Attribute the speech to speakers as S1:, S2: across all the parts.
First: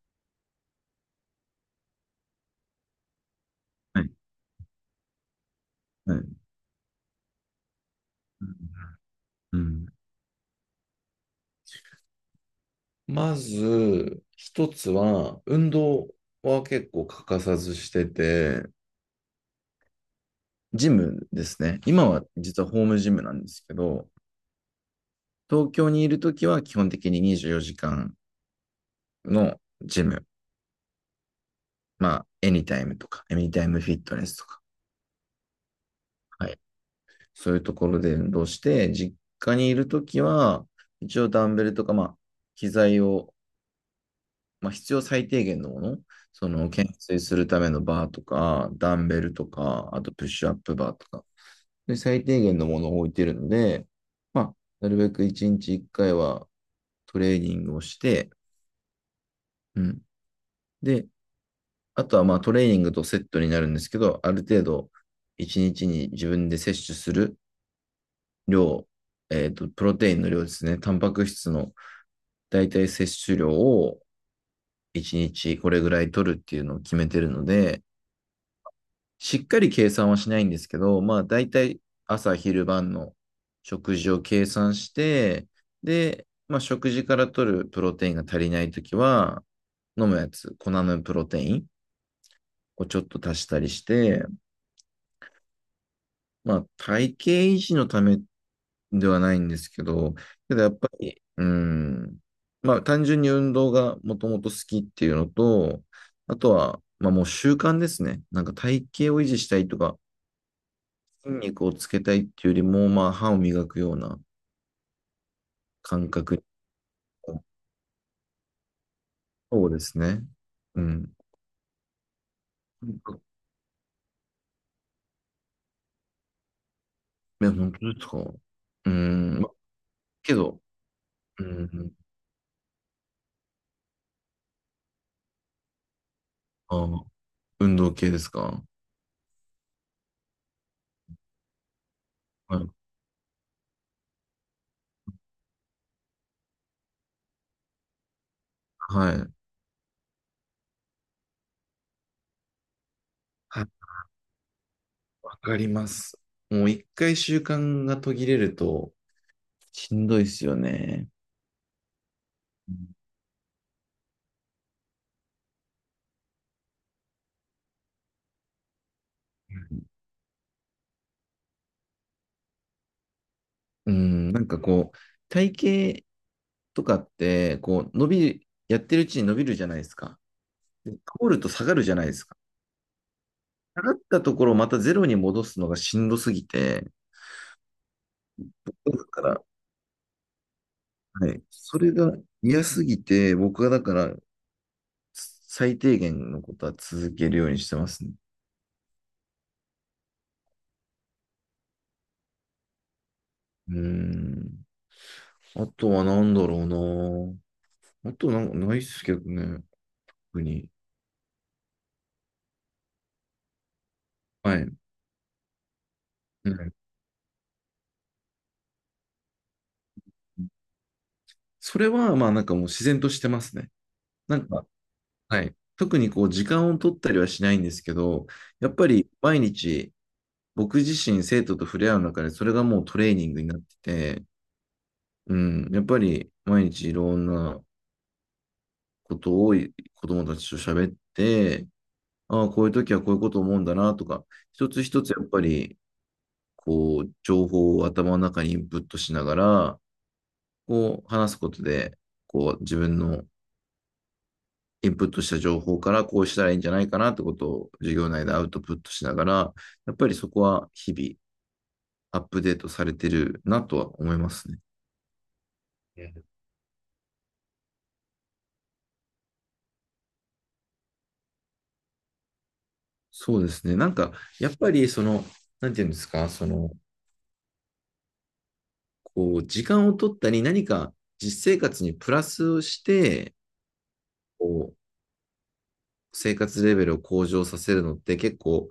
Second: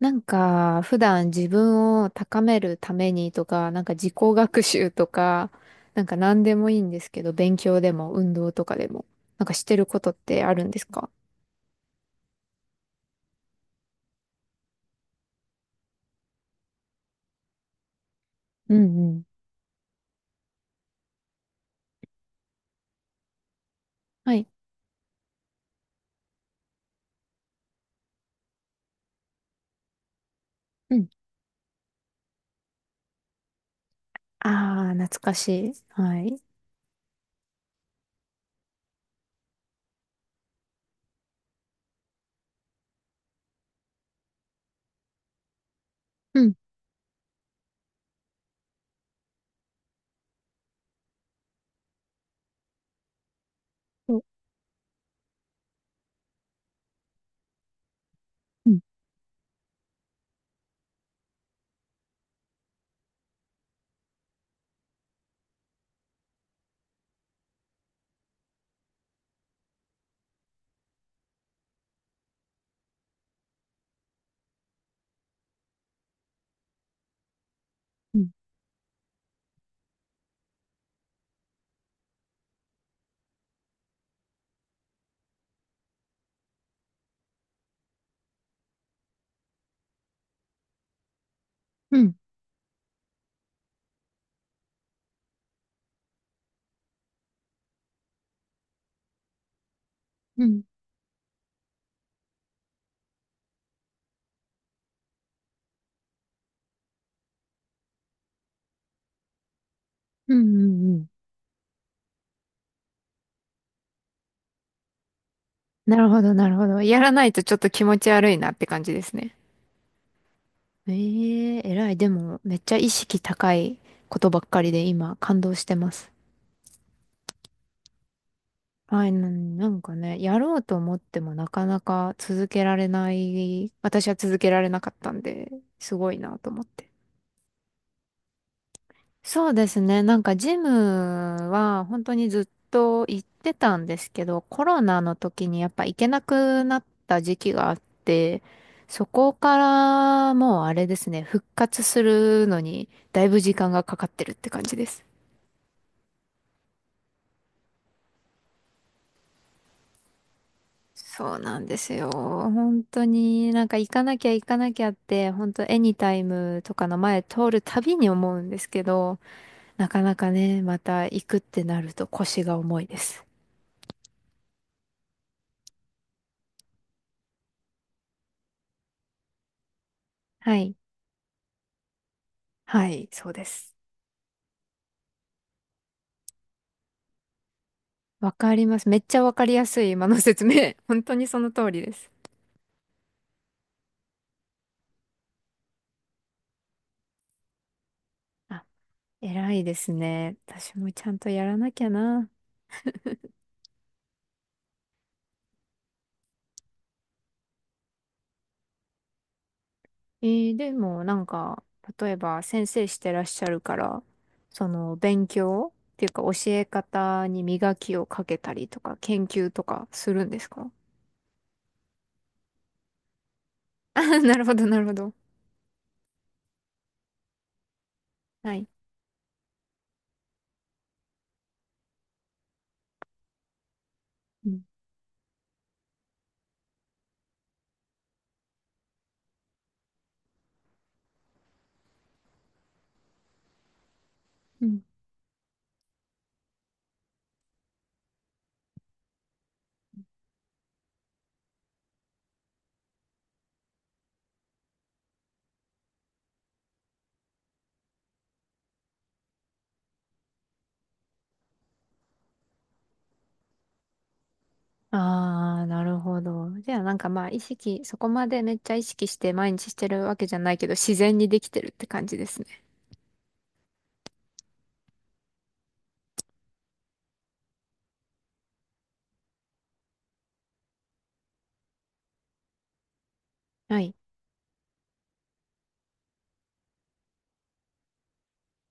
S1: 普段自分を高めるためにとか、
S2: は
S1: 自
S2: い、
S1: 己学習とか、
S2: は
S1: 何
S2: い。
S1: でもいいんですけど、勉強でも運動とかでも、
S2: う
S1: してる
S2: ん。
S1: ことってあるんですか？
S2: まず、一つは、運動は結構欠かさずしてて、
S1: うんうん。
S2: ジムですね。今は実はホームジムなんですけど、
S1: はい。
S2: 東京にいるときは基本的に24時間のジム、
S1: うん。
S2: まあ、エニタイムとか、エニタイムフィットネスとか、
S1: ああ、懐かしい。はい。
S2: はい。そういうところで運動して、実家にいるときは、一応ダンベルとか、まあ、機材をまあ、必要最低限のもの、
S1: う
S2: そ
S1: ん。
S2: の懸垂するためのバーとか、ダンベルとか、あとプッシュアップバーとか、で最低限のものを置いてるので、
S1: おう
S2: まあ、なるべく1日1回はトレーニングをして、
S1: ん
S2: うん。で、あとはまあトレーニングとセットになるんですけど、ある程度1日にちに自分で摂取する量、プロテインの量ですね、タンパク質の大体摂取量を1日これぐらい取るっていうのを決めてるので、
S1: うん。
S2: しっかり計算はしないんですけど、まあ大体朝昼晩の食事を計算して、で、まあ食事から取るプロテインが足りないときは、飲むやつ、粉のプロテイン
S1: うん。
S2: をちょっと足したりして、まあ体型維持のためではないんですけど、
S1: う
S2: け
S1: ん。
S2: どやっぱり、うん、まあ単純に運動がもともと好きっていうのと、あとは、まあもう習慣ですね。なんか体型を維持したいとか、
S1: うん。うんうん。
S2: 筋肉をつけたいっていうよりも、まあ、歯を磨くような
S1: なる
S2: 感
S1: ほど、
S2: 覚。
S1: なるほど。やらないとちょっと気持ち悪いなって感じですね。
S2: そうですね。う
S1: え、
S2: ん。
S1: え偉い。でも、めっちゃ意識高いことばっかりで今、感動してます。
S2: え、本当ですか？うー
S1: はい、
S2: ん。ま、
S1: なんかね、
S2: け
S1: やろ
S2: ど、
S1: うと思っても
S2: う
S1: なかな
S2: ん。
S1: か続けられない、私は続けられなかったんで、すごいなと思って。
S2: あ、運動系ですか？
S1: そうですね、ジムは本当にずっ
S2: はい。
S1: と行ってたんですけど、コロナの時にやっぱ行けなくなった時期があって、そ
S2: は
S1: こ
S2: い。
S1: からもうあれですね、復活するのにだいぶ時
S2: はい、
S1: 間がかかってるって感じです。
S2: わかります。もう一回習慣が途切れると、しんどいですよね。
S1: そうなんですよ。本
S2: う
S1: 当に行かなきゃ行かなきゃって、本当エニタイムとかの前通るたびに思うんですけど、
S2: ん。
S1: なかなかね、また行くってなると腰が重いです。
S2: うん。なんかこう、体型とかって、こう、やってるうちに伸びるじゃないですか。
S1: はい。
S2: で、通ると下がるじゃないですか。
S1: はい、そうです。
S2: 下がったところをまたゼロに戻すのがしんどすぎて、
S1: わかります。め
S2: だ
S1: っち
S2: か
S1: ゃわ
S2: ら、
S1: かりやすい今の説明。本当に
S2: は
S1: そ
S2: い、
S1: の通
S2: そ
S1: りで
S2: れ
S1: す。
S2: が嫌すぎて、僕はだから、最低限のことは続けるようにしてますね。
S1: あ、偉いですね。私もちゃんとやらなきゃな。
S2: うーん。あとは何だろうな。あとなんかないっすけどね、
S1: え
S2: 特
S1: ー
S2: に。
S1: でも例えば先生してらっしゃるから、
S2: は
S1: そ
S2: い。
S1: の勉強っていうか教
S2: う
S1: え
S2: ん。
S1: 方に磨きをかけたりとか研究とかするんですか？
S2: それは、まあなんかもう自然としてますね。
S1: あ、 な
S2: な
S1: る
S2: ん
S1: ほ
S2: か、
S1: ど、なるほど。
S2: はい。特にこう、時間を取ったりはしないんですけど、
S1: はい。
S2: やっぱり毎日、僕自身生徒と触れ合う中で、それがもうトレーニングになってて、
S1: うん
S2: うん、やっぱり毎日いろんなことを子供たちと喋って、ああ、こういう時はこういうこと思うんだなとか、
S1: う
S2: 一つ
S1: ん。
S2: 一つやっぱり、こう、情報を頭の中にインプットしながら、こう、話すことで、こう、自分のインプットした情報からこうしたらいいんじゃないかなってことを授業内でアウトプットしながら、やっぱりそこは日々アップデートされてるなとは思いますね。
S1: ああ、なる
S2: う
S1: ほ
S2: ん。
S1: ど。じゃあまあ意識、そこまでめっちゃ意識して毎日してるわけじゃないけど、自然にできてるって感じですね。
S2: そうですね。なんか、やっぱり、その、なんていうんですか、その、こう、時間を取ったり、何か実生活にプラスをして、
S1: はい。
S2: こう、生活レベルを向上させるのって結構、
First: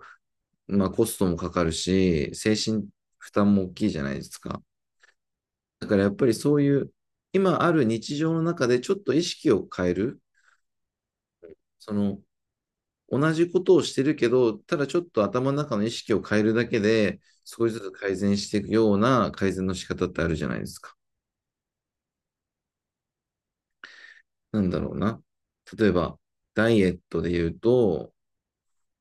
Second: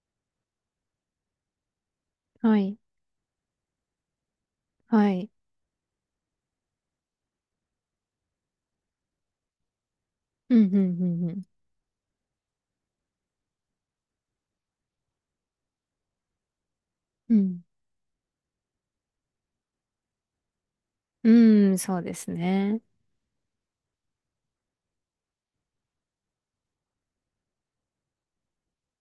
S2: まあコストもかかるし、精
S1: はい。
S2: 神負担も大きいじゃないですか。
S1: はい。
S2: だからやっぱりそういう、今ある日常の中でちょっと意識を変える、
S1: うん、うん、うん、うん。
S2: その、同じことをしてるけど、ただちょっと頭の中の意識を変えるだけで、
S1: う
S2: 少しずつ改善していくような改善の仕方ってあるじゃないですか。
S1: ん、うん、そうですね。
S2: なんだろうな。例えば、ダイエットで言うと、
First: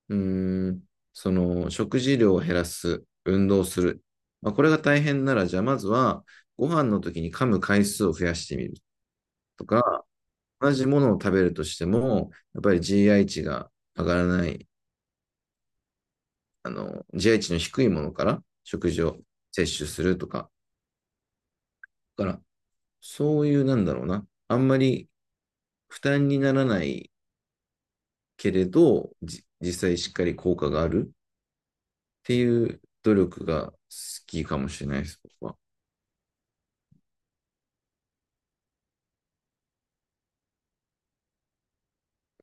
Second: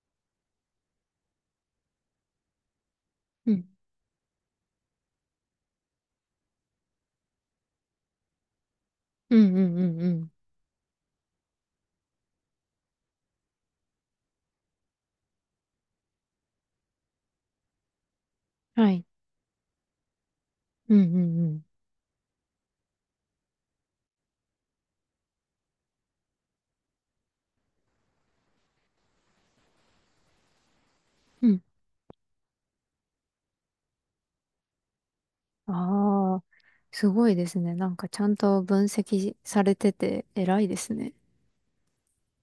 S2: うーん、その食事量を減らす、運
S1: う
S2: 動
S1: ん。
S2: する。まあ、これが大変なら、じゃあまずはご飯の時に噛む回数を増やしてみる
S1: うん、う
S2: と
S1: ん、うん、
S2: か、
S1: うん。
S2: 同じものを食べるとしても、やっぱり GI 値が上がらない、GI 値の低いものから
S1: は
S2: 食事
S1: い。
S2: を摂取するとか、
S1: うん、うん、うん。
S2: だからそういうなんだろうな、あんまり負担にならないけれど、実際しっかり効果がある
S1: うん。
S2: っていう努力が好きかもしれないです、僕は。
S1: ああ、すごいですね。ちゃんと分析されてて偉いですね。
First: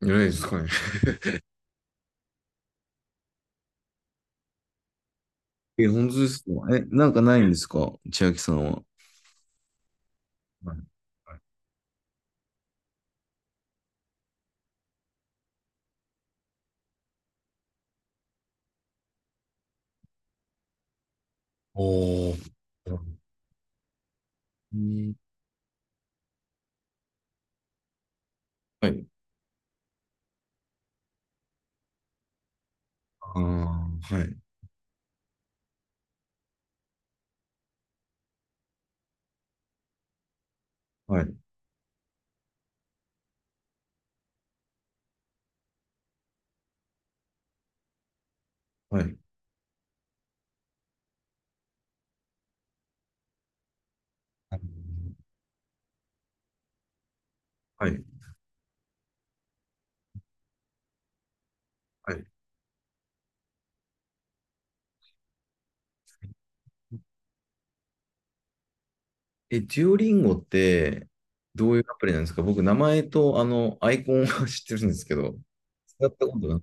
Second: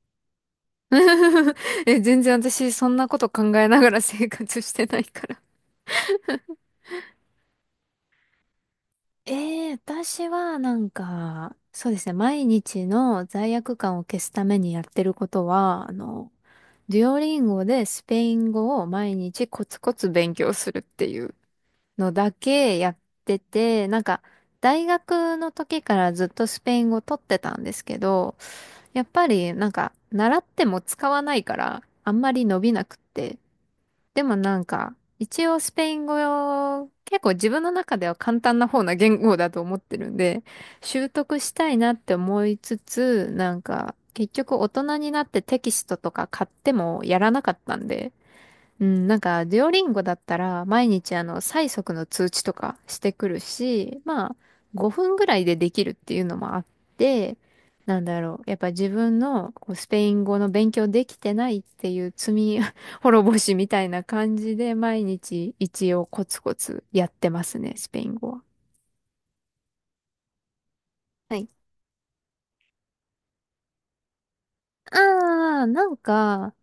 S2: じゃないですかね。
S1: え、全然私そんなこと考えながら生活してないから。
S2: え、本当ですか？え、なんかないんですか、千秋さんは？
S1: ええ、私は
S2: はい。
S1: そうですね、毎日の罪悪感を消すためにやってることは、デュオリンゴでスペイン語を毎日コツコツ勉強するっていう。の
S2: お
S1: だ
S2: ー。
S1: けやってて、
S2: う
S1: 大
S2: ん。
S1: 学の時からずっとスペイン語取ってたんですけど、
S2: は
S1: やっ
S2: い。
S1: ぱり習っても使わないからあんまり伸びなくって。
S2: ああ、は
S1: でも
S2: い。
S1: 一応スペイン語を結構自分の中では簡単な方な言語だと思ってるんで、習
S2: はい。
S1: 得したいなって思いつつ、結局大人になってテキストとか買ってもやらなかったんで、う
S2: は
S1: ん、
S2: い。
S1: デュオリンゴだったら、毎日催促の通知とかしてくるし、まあ、5分ぐらいでできるっていうのもあって、
S2: は
S1: な
S2: い。
S1: んだろう、やっぱ自分のこうスペイン語の勉強できてないっていう
S2: はい。
S1: 罪 滅ぼしみたいな感じで、毎日一応コツコツやってますね、スペイン語は。
S2: え、デュオリンゴって、
S1: はい。
S2: どういうアプリなんですか？僕、名前と、アイコンは 知ってるんですけど、
S1: ああ
S2: 使ったことがな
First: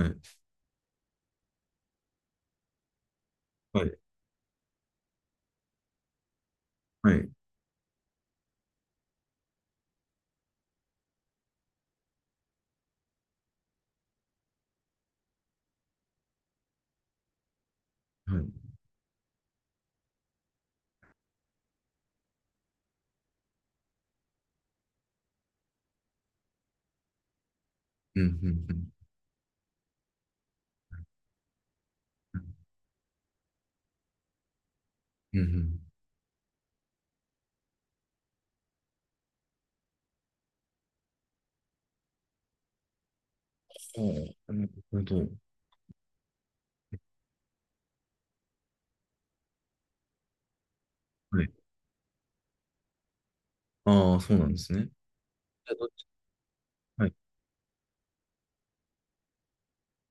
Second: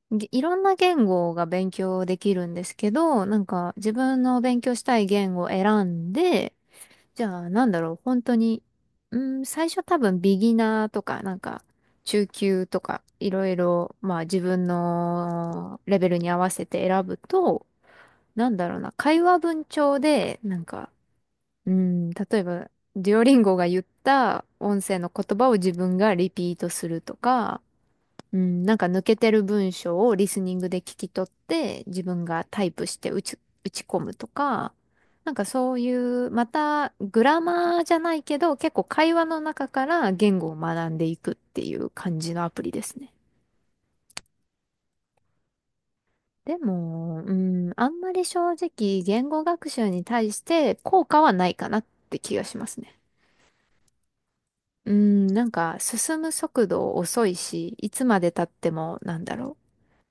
S2: い。はい。
S1: いろんな言語が勉強できるんですけど、
S2: は
S1: 自
S2: い。
S1: 分の勉強したい言語を選んで、
S2: は
S1: じ
S2: い。
S1: ゃあ、なんだろう、本当に、最初多分ビギナーとか、中級とか、いろいろ、まあ自分のレベルに合わせて選ぶと、
S2: はい。う
S1: な
S2: ん、
S1: んだろうな、会話文帳で、例えば、デュオリンゴが言った音声の言葉を自分がリピートするとか、
S2: うん、
S1: う
S2: う
S1: ん、
S2: ん。
S1: 抜けてる文章をリスニングで聞き取って、自分がタイプして打ち込むとか、
S2: うん、う
S1: そ
S2: ん。
S1: ういう、またグラマーじゃないけど、結構会話の中から言語を学んでいくっていう感じのアプリですね。
S2: そう。なるほど。
S1: でも、うん、あんまり正直言語学習に対して効果は
S2: は
S1: な
S2: い。
S1: いかなって気がしますね。
S2: ああ、そうなんですね。
S1: う
S2: じ
S1: ん、
S2: ゃあ、どっち。
S1: 進む速度
S2: はい。
S1: 遅いし、いつまで経ってもなんだろ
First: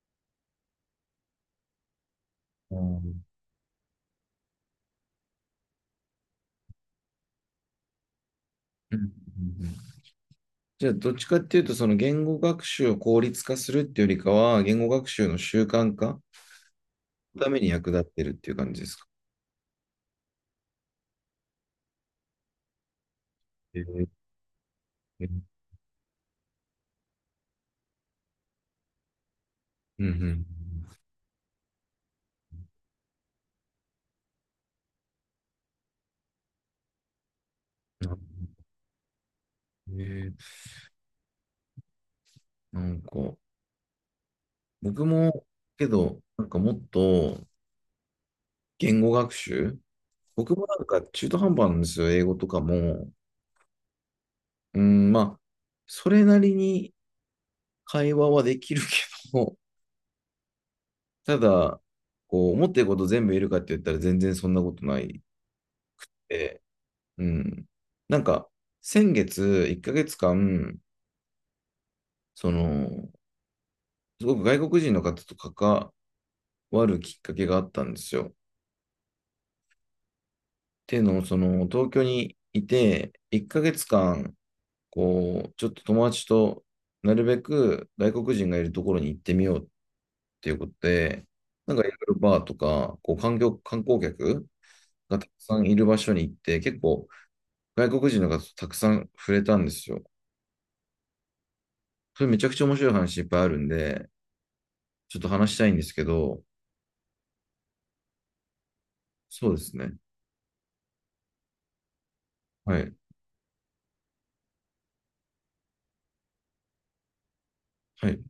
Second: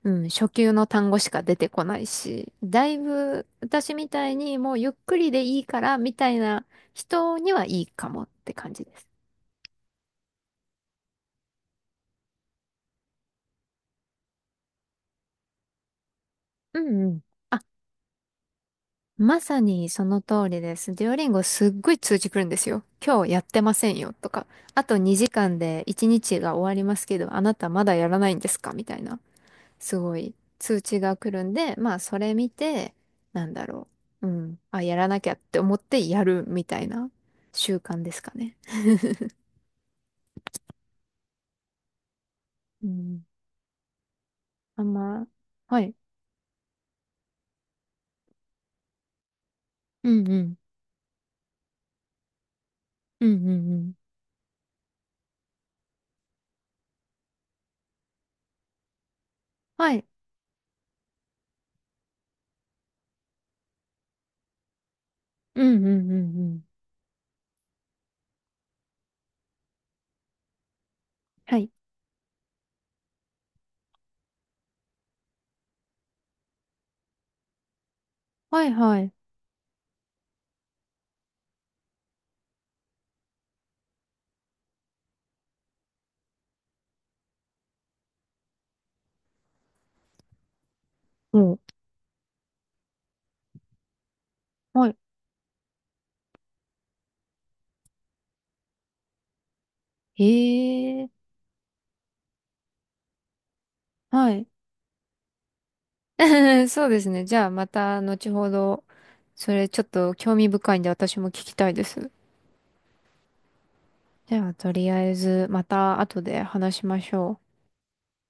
S1: う。うん、初級の単語しか出てこないし、
S2: ああ、う
S1: だ
S2: ん、
S1: い
S2: うん、
S1: ぶ私みたいにもうゆっくりでいいからみたいな人にはいいかもって感じで
S2: う
S1: す。
S2: ん。じゃあ、どっちかっていうと、その言語学習を効率化するっていうよりかは、言語学習の習慣化
S1: うんうん。
S2: のた
S1: あ、
S2: めに役立ってるっていう感じですか？
S1: まさにその通りです。デュオリンゴすっごい通知来るんですよ。今日やってま
S2: え
S1: せん
S2: ー、
S1: よとか、あと
S2: う
S1: 2
S2: ん、
S1: 時間で1日が終わりますけど、あなたまだやらないんですかみたいな、す
S2: う
S1: ごい
S2: ん、
S1: 通知が来るんで、まあそれ見て、なんだろう。うん。あ、やらなきゃって思ってやるみたいな習慣
S2: うん。
S1: で
S2: な
S1: すかね。
S2: えーな
S1: う
S2: んか、
S1: ん。あん
S2: 僕
S1: ま、
S2: も、
S1: は
S2: け
S1: い。
S2: ど、なんかもっと言語学習、
S1: うんうん。
S2: 僕もなんか中途半端なんですよ、英語とかも。
S1: うんうんうん。
S2: うん、まあ、それなりに会話はできるけど、
S1: はい。
S2: ただ、こう、思ってること全部言えるかって言ったら全然そんなことない。
S1: うんうんうんうん。
S2: うん。なんか、先月、1ヶ月間、
S1: はい。
S2: その、すごく外国人の方と関わるきっかけがあったんですよ。っ
S1: はいはい。
S2: ていうのも、その、東京にいて、1ヶ月間、こう、ちょっと友達となるべく外国人がいるところに行ってみようっていうことで、
S1: も
S2: なんかいろいろバーとか、こう、観光客
S1: うはい。
S2: がたくさんいる場所に行って、結構外国人の方とたくさん触れたんですよ。
S1: へえ。
S2: それめちゃくちゃ面白い話いっぱいあるんで、
S1: はい。
S2: ちょっと話したいんですけど、
S1: そうですね。じゃあまた後ほど、
S2: そ
S1: そ
S2: うで
S1: れ
S2: す
S1: ちょっ
S2: ね。
S1: と興味深いんで私も聞きたいです。
S2: はい。
S1: じゃあとりあえずまた後で話しましょう。
S2: はい。